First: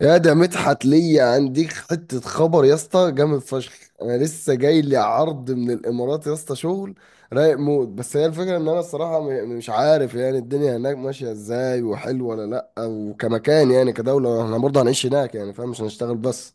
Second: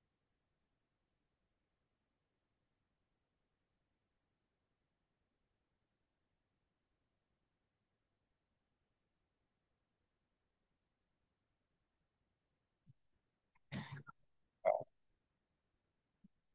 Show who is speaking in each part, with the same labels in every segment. Speaker 1: يا ده مدحت، ليا عنديك حتة خبر يا اسطى، جامد فشخ. انا لسه جاي لي عرض من الامارات يا اسطى، شغل رايق موت. بس هي الفكرة ان انا الصراحة مش عارف يعني الدنيا هناك ماشية ازاي، وحلوة ولا لا. وكمكان يعني كدولة، احنا برضه هنعيش هناك يعني، فاهم؟ مش هنشتغل بس.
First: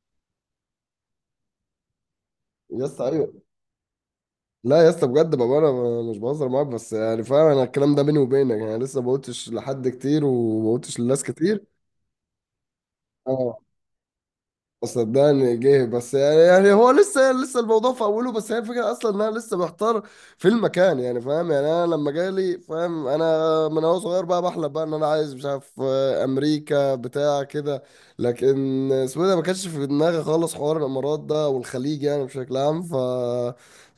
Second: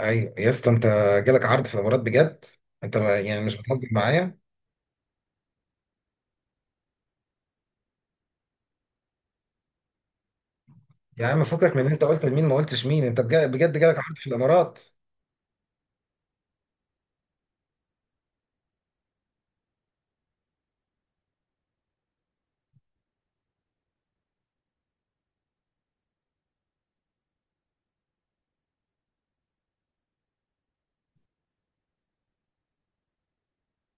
Speaker 2: ايوه يا اسطى. انت جالك عرض في الامارات بجد؟
Speaker 1: يا
Speaker 2: انت
Speaker 1: اسطى
Speaker 2: ما
Speaker 1: ايوه.
Speaker 2: يعني مش بتهزر معايا.
Speaker 1: لا يا اسطى بجد، بابا انا مش بهزر معاك، بس يعني فاهم، انا الكلام ده بيني وبينك يعني، لسه ما قلتش لحد كتير وما قلتش لناس
Speaker 2: يا عم
Speaker 1: كتير.
Speaker 2: فكك من إن انت قلت لمين ما قلتش مين. انت بجد, بجد جالك عرض في الامارات
Speaker 1: صدقني جه، بس يعني هو لسه الموضوع في اوله. بس هي الفكره اصلا ان انا لسه محتار في المكان يعني، فاهم؟ يعني انا لما جالي، فاهم، انا من هو صغير بقى بحلم بقى ان انا عايز، مش عارف، امريكا بتاع كده. لكن اسمه إيه ده، ما كانش في دماغي خالص حوار الامارات ده والخليج يعني بشكل عام.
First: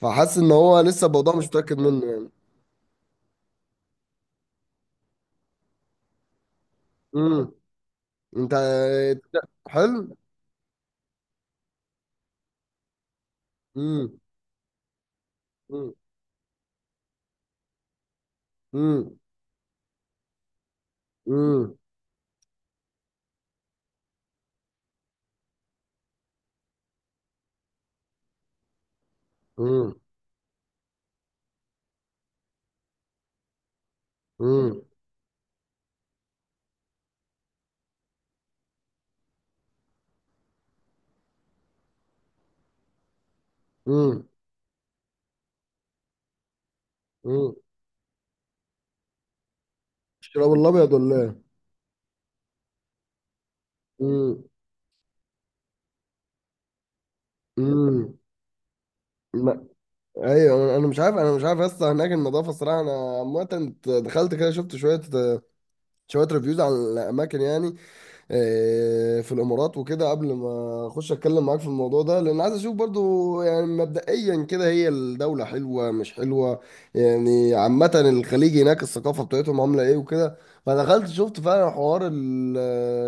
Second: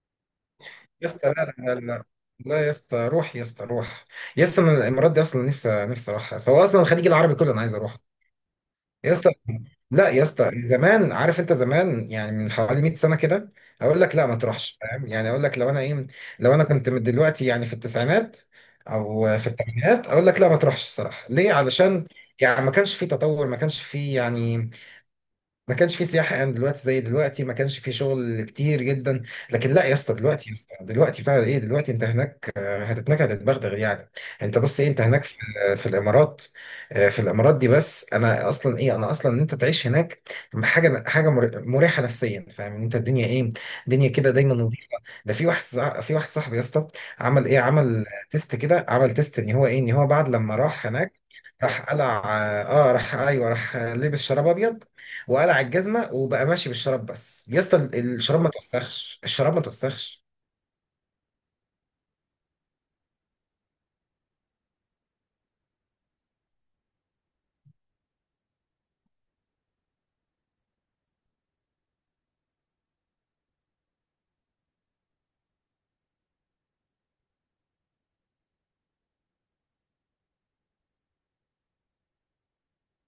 Speaker 1: فحاسس ان هو لسه
Speaker 2: يا اسطى؟ لا
Speaker 1: الموضوع مش
Speaker 2: لا
Speaker 1: متاكد
Speaker 2: لا لا.
Speaker 1: منه يعني.
Speaker 2: لا يا اسطى روح. يا اسطى روح. يا اسطى انا الامارات دي اصلا نفسي نفسي اروحها، سواء اصلا الخليج العربي
Speaker 1: امم.
Speaker 2: كله انا عايز اروح.
Speaker 1: انت.
Speaker 2: يا اسطى لا
Speaker 1: حلو.
Speaker 2: يا اسطى. زمان عارف انت، زمان يعني من حوالي 100 سنه كده. اقول لك
Speaker 1: امم.
Speaker 2: لا ما تروحش، فاهم؟ يعني اقول لك لو انا
Speaker 1: امم.
Speaker 2: ايه، لو انا كنت من دلوقتي يعني في التسعينات او في الثمانينات اقول لك لا ما تروحش الصراحه، ليه؟
Speaker 1: امم.
Speaker 2: علشان يعني ما كانش في تطور، ما كانش في يعني ما كانش في سياحة يعني دلوقتي زي دلوقتي، ما كانش في شغل كتير جدا. لكن لا
Speaker 1: امم.
Speaker 2: يا اسطى دلوقتي، يا اسطى دلوقتي بتاع ايه، دلوقتي انت هناك هتتنكد هتتبغدغ يعني. انت بص
Speaker 1: امم.
Speaker 2: ايه، انت هناك في في الامارات، في الامارات دي. بس انا اصلا ايه، انا اصلا ان انت تعيش هناك حاجة مريحة نفسيا، فاهم؟ إن انت الدنيا ايه، الدنيا كده دايما نظيفة. ده في واحد في واحد صاحبي يا اسطى عمل
Speaker 1: امم.
Speaker 2: ايه، عمل تيست كده، عمل تيست ان هو ايه، ان هو بعد
Speaker 1: الشراب
Speaker 2: لما راح
Speaker 1: الابيض
Speaker 2: هناك
Speaker 1: ولا ايه؟
Speaker 2: راح قلع راح ايوه راح لبس
Speaker 1: امم.
Speaker 2: شراب ابيض وقلع الجزمه وبقى ماشي بالشراب، بس يا اسطى
Speaker 1: امم.
Speaker 2: الشراب ما توسخش، الشراب ما
Speaker 1: ما-
Speaker 2: توسخش.
Speaker 1: ايوه، انا مش عارف، اصلا هناك النظافه، الصراحه انا عامه دخلت كده، شفت شويه شويه ريفيوز عن الاماكن يعني، في الامارات وكده، قبل ما اخش اتكلم معاك في الموضوع ده، لان عايز اشوف برضو يعني مبدئيا كده هي الدولة حلوة مش حلوة، يعني عامة الخليج هناك الثقافة بتاعتهم عاملة ايه وكده. فدخلت شفت فعلا حوار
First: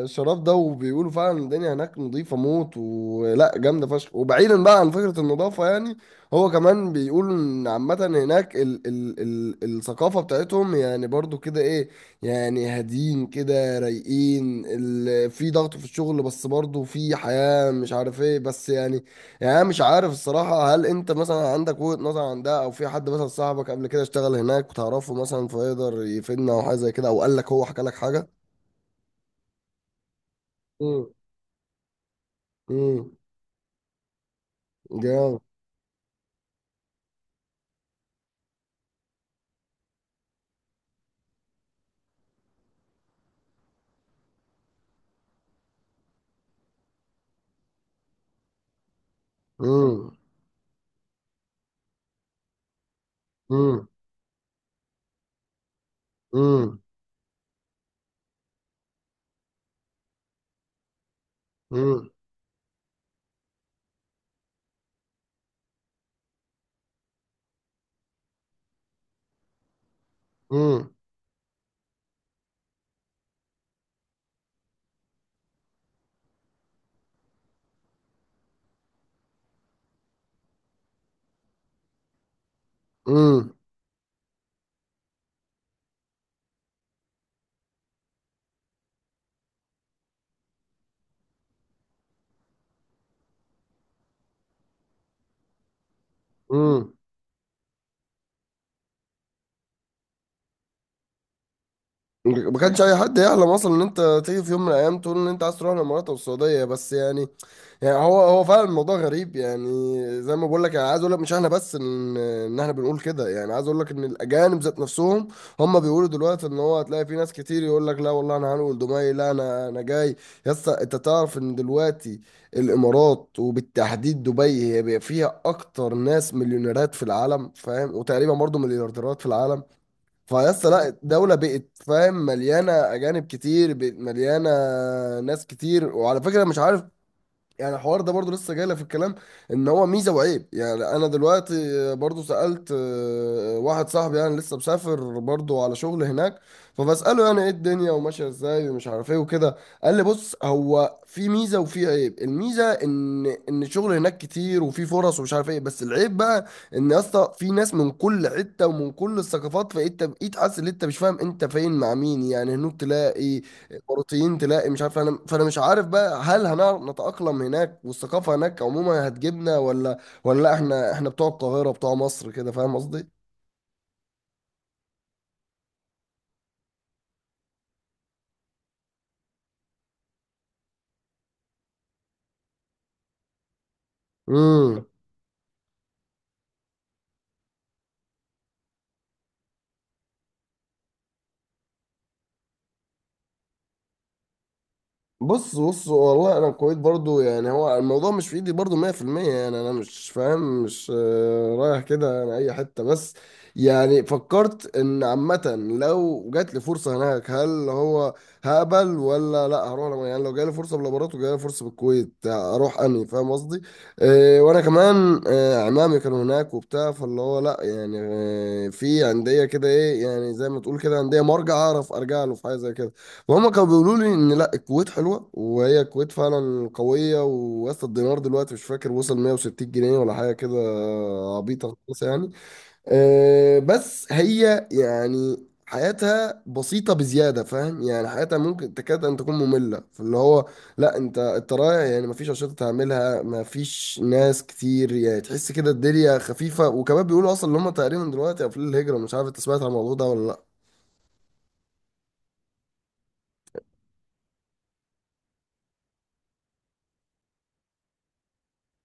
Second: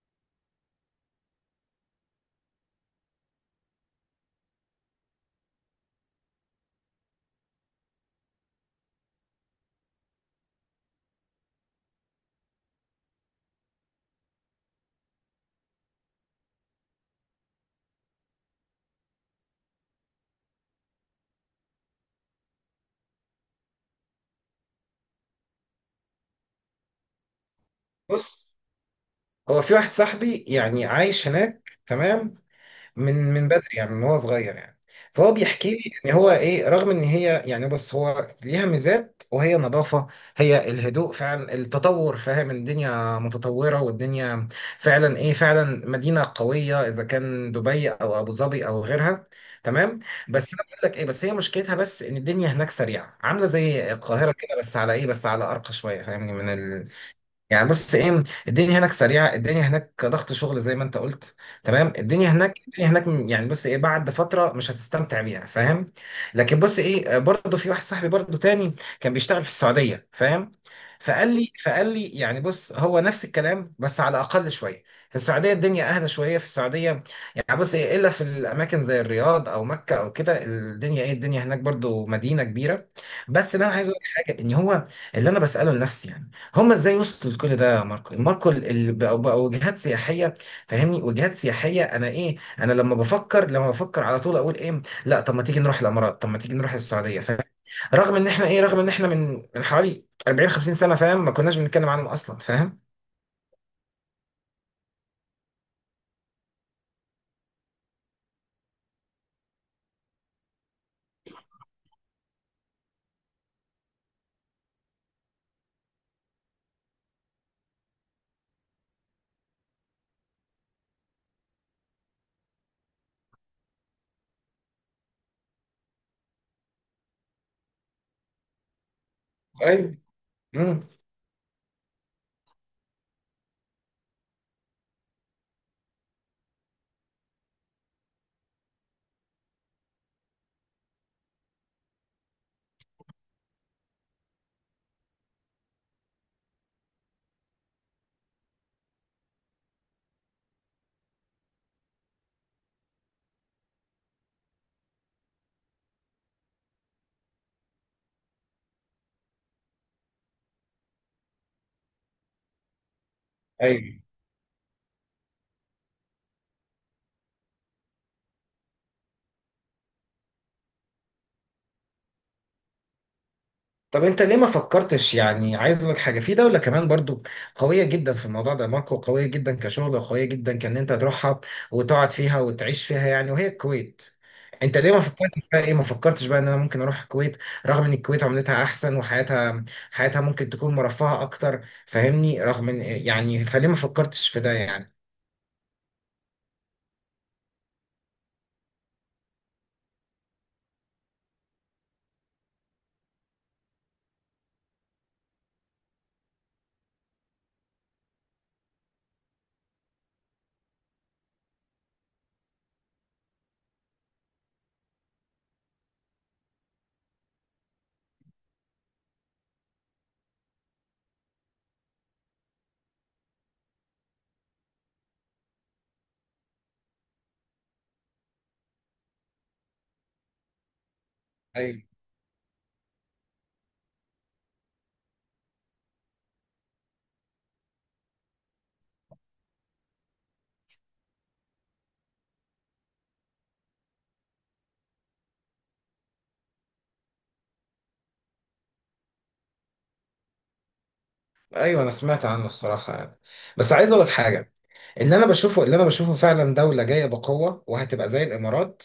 Speaker 1: الشراب ده، وبيقولوا فعلا الدنيا هناك نظيفة موت ولا جامدة فشخ. وبعيدا بقى عن فكرة النظافة يعني، هو كمان بيقول ان عامة هناك ال الثقافة بتاعتهم يعني برضو كده ايه، يعني هاديين كده، رايقين، في ضغط في الشغل بس برضه في حياة، مش عارف ايه، بس يعني، يعني أنا مش عارف الصراحة، هل انت مثلا عندك وجهة نظر عن ده، او في حد مثلا صاحبك قبل كده اشتغل هناك وتعرفه مثلا فيقدر يفيدنا او حاجة زي كده، او قال لك، هو حكى لك حاجة؟
Speaker 2: بص هو في واحد صاحبي يعني
Speaker 1: امم.
Speaker 2: عايش هناك تمام،
Speaker 1: امم.
Speaker 2: من بدري يعني من هو صغير يعني. فهو
Speaker 1: جامد.
Speaker 2: بيحكي لي ان هو ايه، رغم ان هي يعني بص هو ليها ميزات، وهي نظافة، هي الهدوء، فعلا التطور فاهم، الدنيا متطورة والدنيا فعلا ايه، فعلا مدينة قوية اذا كان دبي او ابو ظبي او غيرها تمام.
Speaker 1: امم.
Speaker 2: بس انا بقول لك ايه، بس هي مشكلتها بس ان الدنيا هناك سريعة عاملة
Speaker 1: امم.
Speaker 2: زي القاهرة كده، بس على ايه، بس على ارقى شوية، فاهمني؟ يعني بص ايه، الدنيا هناك سريعه، الدنيا هناك ضغط شغل زي ما انت قلت تمام.
Speaker 1: امم.
Speaker 2: الدنيا هناك الدنيا هناك يعني بص ايه، بعد فتره مش هتستمتع بيها، فاهم؟ لكن بص ايه، برضه في واحد صاحبي برضه تاني كان بيشتغل في السعوديه فاهم.
Speaker 1: امم.
Speaker 2: فقال لي يعني بص هو نفس الكلام بس على اقل شويه. في السعوديه الدنيا اهدى شويه، في السعوديه يعني بص ايه، الا في الاماكن زي الرياض او مكه او كده الدنيا ايه، الدنيا هناك برضه مدينه كبيره. بس اللي انا عايز اقول لك حاجه ان هو اللي انا بساله لنفسي يعني هما ازاي وصلوا لكل ده يا ماركو. ماركو بقوا وجهات سياحيه، فاهمني؟ وجهات سياحيه. انا ايه، انا لما بفكر، لما بفكر على طول اقول ايه لا طب ما تيجي نروح الامارات، طب ما تيجي نروح
Speaker 1: امم.
Speaker 2: السعوديه، فاهم؟ رغم ان احنا ايه، رغم ان احنا من حوالي 40 50 سنه فاهم، ما كناش بنتكلم عنهم اصلا،
Speaker 1: ما كانش
Speaker 2: فاهم؟
Speaker 1: اي حد يحلم اصلا ان انت تيجي في يوم من الايام تقول ان انت عايز تروح الامارات او السعوديه، بس يعني، يعني هو فعلا الموضوع غريب يعني. زي ما بقول لك، انا عايز اقول لك، مش احنا بس ان احنا بنقول كده، يعني عايز اقول لك ان الاجانب ذات نفسهم هم بيقولوا دلوقتي ان هو هتلاقي في ناس كتير يقول لك لا والله انا هنقول دبي، لا انا جاي. يا اسطى انت تعرف ان دلوقتي الامارات، وبالتحديد دبي، هي بقى فيها اكتر ناس مليونيرات في العالم، فاهم، وتقريبا برضه مليارديرات في العالم.
Speaker 2: ايوه.
Speaker 1: فيس
Speaker 2: امم.
Speaker 1: لا، دولة بقت، فاهم، مليانة أجانب كتير، بقت مليانة ناس كتير. وعلى فكرة مش عارف، يعني الحوار ده برضو لسه جايلك في الكلام، ان هو ميزه وعيب يعني. انا دلوقتي برضو سالت واحد صاحبي يعني لسه مسافر برضو على شغل هناك، فبساله يعني ايه، الدنيا وماشيه ازاي ومش عارف ايه وكده. قال لي بص، هو في ميزه وفي عيب. الميزه ان الشغل هناك كتير، وفي فرص ومش عارف ايه. بس العيب بقى، ان يا اسطى في ناس من كل حته ومن كل الثقافات، فانت بقيت حاسس ان انت مش فاهم انت فين مع مين، يعني هناك تلاقي
Speaker 2: ايوه.
Speaker 1: اماراتيين، تلاقي مش عارف انا، فانا مش عارف بقى، هل هنعرف نتأقلم هناك والثقافة هناك عموما هتجيبنا، ولا ولا لا، احنا بتوع القاهرة، بتوع مصر كده، فاهم قصدي؟
Speaker 2: طب انت ليه ما فكرتش، يعني عايز اقول لك حاجه في دوله كمان برضو قويه جدا في الموضوع ده ماركو، قويه جدا كشغل وقويه جدا كان انت تروحها وتقعد فيها وتعيش فيها يعني، وهي الكويت. انت
Speaker 1: امم.
Speaker 2: ليه ما فكرتش بقى ايه، ما فكرتش بقى ان انا ممكن اروح الكويت، رغم ان الكويت عملتها احسن وحياتها، حياتها ممكن تكون مرفهه اكتر، فاهمني؟ رغم ان يعني فليه ما فكرتش في ده يعني؟
Speaker 1: بص، بص والله، انا الكويت برضو، يعني هو الموضوع مش في ايدي برضو 100%. يعني انا مش فاهم، مش رايح كده انا اي حتة بس، يعني فكرت ان عامة لو جات لي فرصة هناك، هل هو هقبل ولا لا هروح، يعني لو جالي فرصة بالامارات وجالي فرصة بالكويت اروح اني، فاهم قصدي؟ وانا كمان، عمامي كانوا هناك وبتاع، فاللي هو لا يعني، في عندية كده ايه، يعني زي ما تقول كده عندية مرجع اعرف ارجع له في حاجة زي كده. وهما كانوا بيقولوا لي ان لا، الكويت حلوه، وهي الكويت فعلا قويه، ووصل الدينار دلوقتي، مش فاكر، وصل 160 جنيه ولا حاجه كده، عبيطه
Speaker 2: ايوه.
Speaker 1: خالص يعني. بس هي يعني حياتها بسيطه بزياده، فاهم، يعني حياتها ممكن تكاد ان تكون ممله في اللي هو، لا انت، رايح يعني مفيش انشطه تعملها، مفيش ناس كتير، يعني تحس كده الدنيا خفيفه. وكمان بيقولوا اصلا ان هم تقريبا دلوقتي قافلين الهجره، مش عارف انت سمعت عن الموضوع ده ولا لا.
Speaker 2: ايوه انا سمعت عنه الصراحه يعني، بس عايز اقول لك حاجه، اللي انا بشوفه، اللي انا بشوفه فعلا دوله جايه بقوه وهتبقى زي الامارات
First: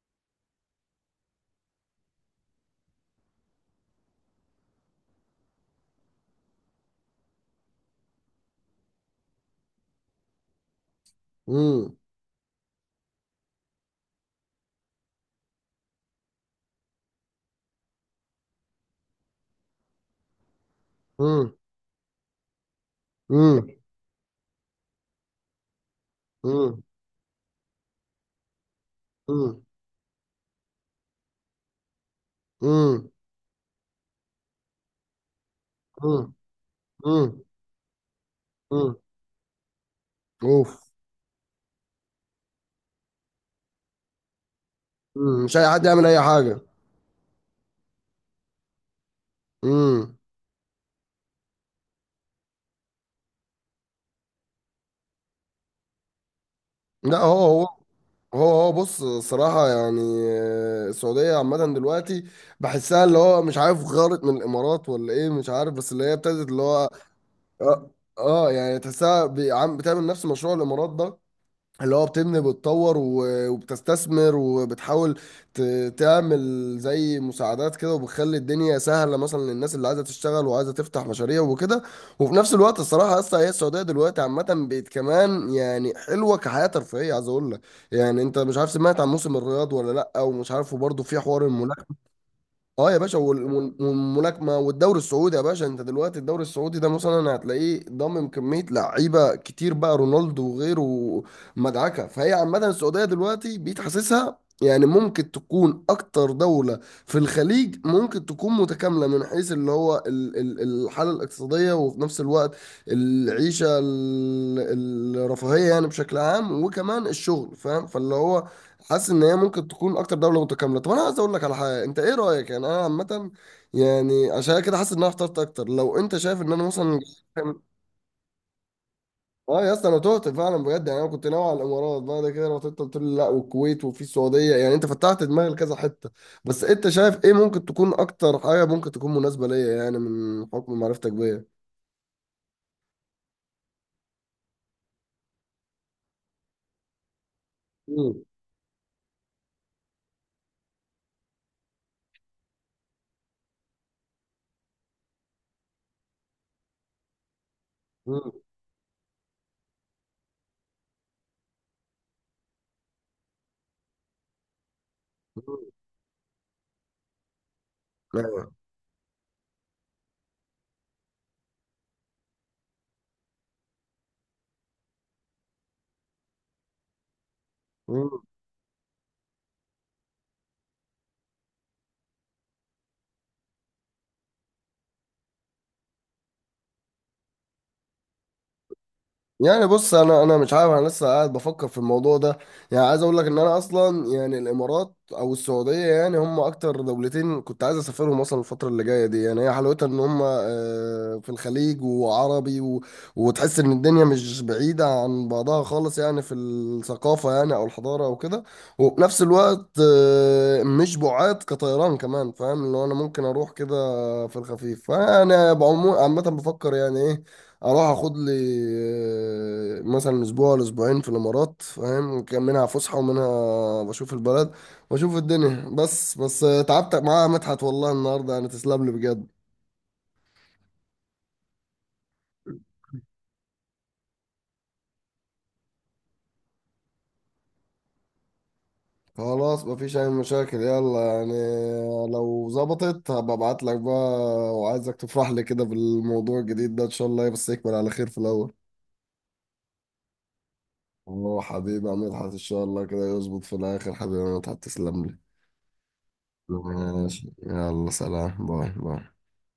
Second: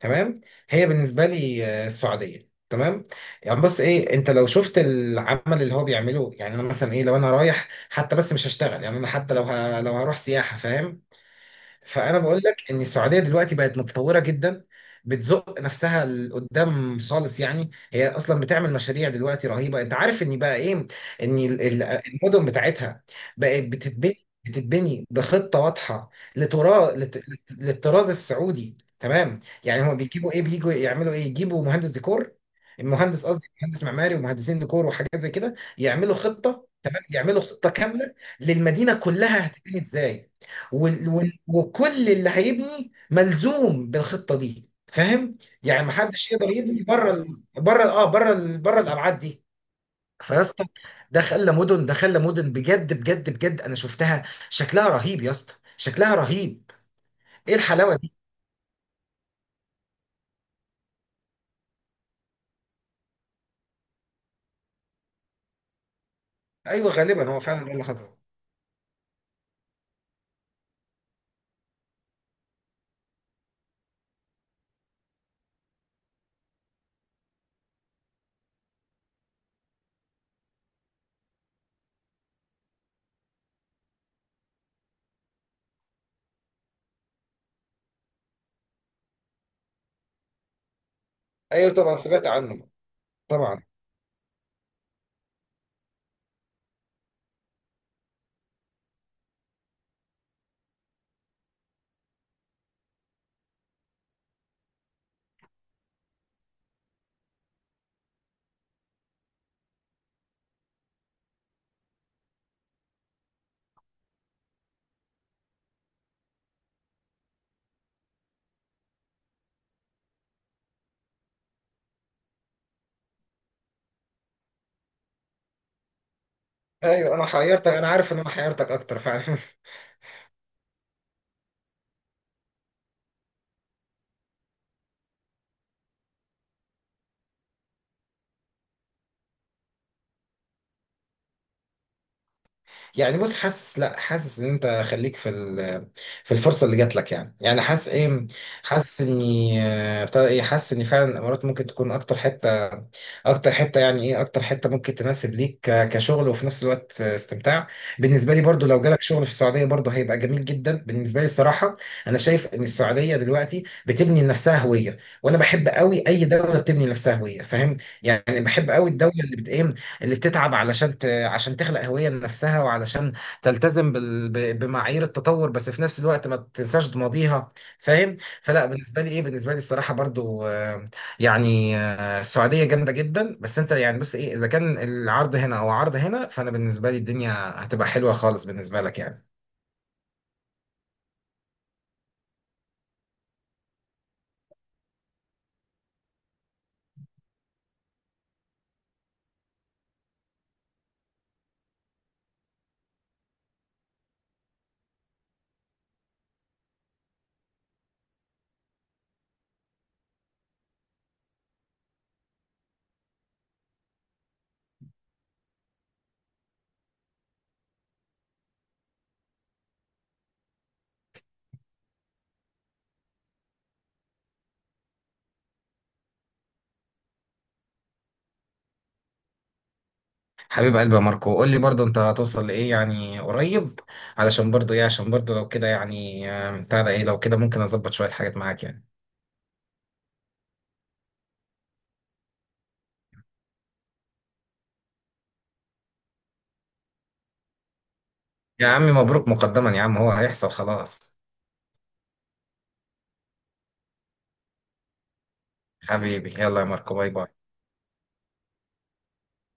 Speaker 2: تمام. هي بالنسبه لي السعوديه تمام. يعني بص ايه، انت لو شفت العمل اللي هو بيعمله، يعني انا مثلا ايه لو انا رايح حتى بس مش هشتغل يعني انا حتى لو لو هروح سياحه، فاهم؟
Speaker 1: امم.
Speaker 2: فانا بقول لك ان السعوديه دلوقتي بقت متطوره جدا، بتزق نفسها لقدام خالص يعني، هي اصلا بتعمل مشاريع دلوقتي رهيبه. انت عارف ان بقى ايه، ان
Speaker 1: امم.
Speaker 2: المدن بتاعتها بقت بتتبني بخطه واضحه،
Speaker 1: امم.
Speaker 2: لتراث للطراز السعودي تمام.
Speaker 1: مم.
Speaker 2: يعني هو بيجيبوا ايه، بيجوا يعملوا ايه، يجيبوا مهندس ديكور،
Speaker 1: مم.
Speaker 2: المهندس قصدي مهندس معماري ومهندسين ديكور وحاجات زي كده، يعملوا
Speaker 1: مم.
Speaker 2: خطه تمام، يعملوا
Speaker 1: مم.
Speaker 2: خطه كامله
Speaker 1: مم.
Speaker 2: للمدينه كلها هتبني ازاي.
Speaker 1: اوف.
Speaker 2: وال وال وكل اللي هيبني ملزوم بالخطه دي، فاهم؟
Speaker 1: مم. مش اي حد
Speaker 2: يعني
Speaker 1: يعمل اي
Speaker 2: محدش يقدر
Speaker 1: حاجه.
Speaker 2: يبني بره ال- بره اه بره ال- بره الابعاد دي.
Speaker 1: مم.
Speaker 2: فيا اسطى ده خلى مدن، ده خلى مدن بجد بجد بجد، انا شفتها شكلها رهيب يا اسطى، شكلها رهيب،
Speaker 1: لا
Speaker 2: ايه
Speaker 1: هو، هو
Speaker 2: الحلاوه دي!
Speaker 1: هو هو بص، صراحة يعني، السعودية عامة دلوقتي بحسها اللي هو، مش عارف غارت من الإمارات ولا إيه، مش عارف، بس اللي هي ابتدت اللي هو،
Speaker 2: ايوه غالبا هو فعلا ده اللي
Speaker 1: آه,
Speaker 2: حصل.
Speaker 1: يعني تحسها بتعمل نفس مشروع الإمارات ده، اللي هو بتبني، بتطور وبتستثمر، وبتحاول تعمل زي مساعدات كده، وبتخلي الدنيا سهلة مثلا للناس اللي عايزة تشتغل وعايزة تفتح مشاريع وكده. وفي نفس الوقت الصراحة أصلا هي السعودية دلوقتي عامة بقت كمان يعني حلوة كحياة ترفيهية، عايز أقول لك يعني. أنت مش عارف، سمعت عن موسم الرياض ولا لأ، ومش عارف وبرضه في حوار
Speaker 2: ايوه
Speaker 1: الملاكمة.
Speaker 2: طبعا سمعت عنه.
Speaker 1: اه يا باشا،
Speaker 2: طبعا.
Speaker 1: والملاكمه والدوري السعودي. يا باشا انت دلوقتي الدوري السعودي ده مثلا هتلاقيه ضامم كميه لعيبه كتير، بقى رونالدو وغيره، مدعكه. فهي عامه السعوديه دلوقتي بقيت حاسسها يعني ممكن تكون اكتر دوله في الخليج ممكن تكون متكامله، من حيث اللي هو الحاله الاقتصاديه، وفي نفس الوقت العيشه، الرفاهيه يعني بشكل عام، وكمان الشغل، فاهم، فاللي هو حاسس ان هي ممكن تكون اكتر دوله متكامله. طب انا عايز اقول لك على حاجه، انت ايه رايك يعني، انا عامه يعني عشان كده حاسس ان انا اخترت اكتر، لو انت شايف ان انا مثلا.
Speaker 2: ايوه انا حيرتك، انا عارف ان انا حيرتك اكتر فعلا.
Speaker 1: اه يا اسطى، انا تهت فعلا بجد، يعني انا كنت ناوي على الامارات، بعد كده لو انت قلت لي لا، والكويت وفي السعوديه، يعني انت فتحت دماغي لكذا حته. بس انت شايف ايه ممكن تكون اكتر حاجه ممكن تكون مناسبه ليا، يعني من حكم معرفتك بيا.
Speaker 2: يعني بص حاسس، لا حاسس ان انت خليك في في الفرصه اللي جات لك يعني، يعني حاسس
Speaker 1: مم.
Speaker 2: ايه، حاسس اني بتاع ايه، حاسس ان فعلا الامارات ممكن تكون اكتر حته، اكتر حته يعني ايه، اكتر حته ممكن تناسب ليك كشغل وفي نفس الوقت استمتاع. بالنسبه لي
Speaker 1: مم.
Speaker 2: برضو لو جالك شغل في السعوديه برضو هيبقى جميل جدا بالنسبه لي الصراحه. انا شايف ان السعوديه دلوقتي بتبني لنفسها هويه، وانا بحب
Speaker 1: مم.
Speaker 2: قوي اي دوله بتبني لنفسها هويه، فاهم؟ يعني
Speaker 1: أيوة.
Speaker 2: بحب قوي الدوله اللي بت ايه، اللي بتتعب علشان، عشان تخلق هوية لنفسها وعلشان تلتزم بمعايير التطور، بس في نفس الوقت ما تنساش ماضيها،
Speaker 1: مم.
Speaker 2: فاهم؟ فلا بالنسبة لي ايه، بالنسبة لي الصراحة برضو، يعني السعودية جامدة جدا. بس انت يعني بص ايه، اذا كان العرض هنا او عرض هنا فانا بالنسبة لي الدنيا هتبقى حلوة خالص بالنسبة لك يعني.
Speaker 1: يعني بص، انا مش عارف، انا لسه قاعد بفكر في الموضوع ده. يعني عايز اقول لك ان انا اصلا يعني الامارات او السعوديه يعني هم اكتر دولتين كنت عايز اسافرهم اصلا الفتره اللي جايه دي. يعني هي حلاوتها ان هم، في الخليج وعربي و... وتحس ان الدنيا مش بعيده عن بعضها خالص يعني، في الثقافه يعني او الحضاره او كده. وفي نفس الوقت مش بعاد كطيران كمان، فاهم، اللي هو انا ممكن اروح كده في الخفيف. فانا عامه بفكر يعني ايه، اروح اخد لي مثلا اسبوع ولا اسبوعين في الامارات، فاهم، كان منها فسحه ومنها بشوف البلد واشوف الدنيا بس. بس تعبت معاها مدحت والله النهارده يعني، تسلم لي بجد.
Speaker 2: حبيب قلبي يا ماركو، قول لي برضو انت هتوصل لايه يعني قريب، علشان برضو ايه، عشان برضو لو كده يعني بتاع ده ايه، لو كده ممكن اظبط شوية حاجات معاك يعني.
Speaker 1: خلاص، مفيش اي مشاكل، يلا يعني لو ظبطت هبقى ابعت لك بقى. وعايزك تفرح لي كده بالموضوع الجديد ده ان شاء الله، بس يكمل على خير في الاول.
Speaker 2: يا عمي مبروك مقدما يا عم، هو هيحصل خلاص.
Speaker 1: اه حبيبي يا مدحت، ان شاء الله كده يظبط في الاخر. حبيبي يا مدحت تسلم لي.
Speaker 2: حبيبي يلا يا ماركو باي باي.
Speaker 1: ماشي، يلا، سلام، باي باي.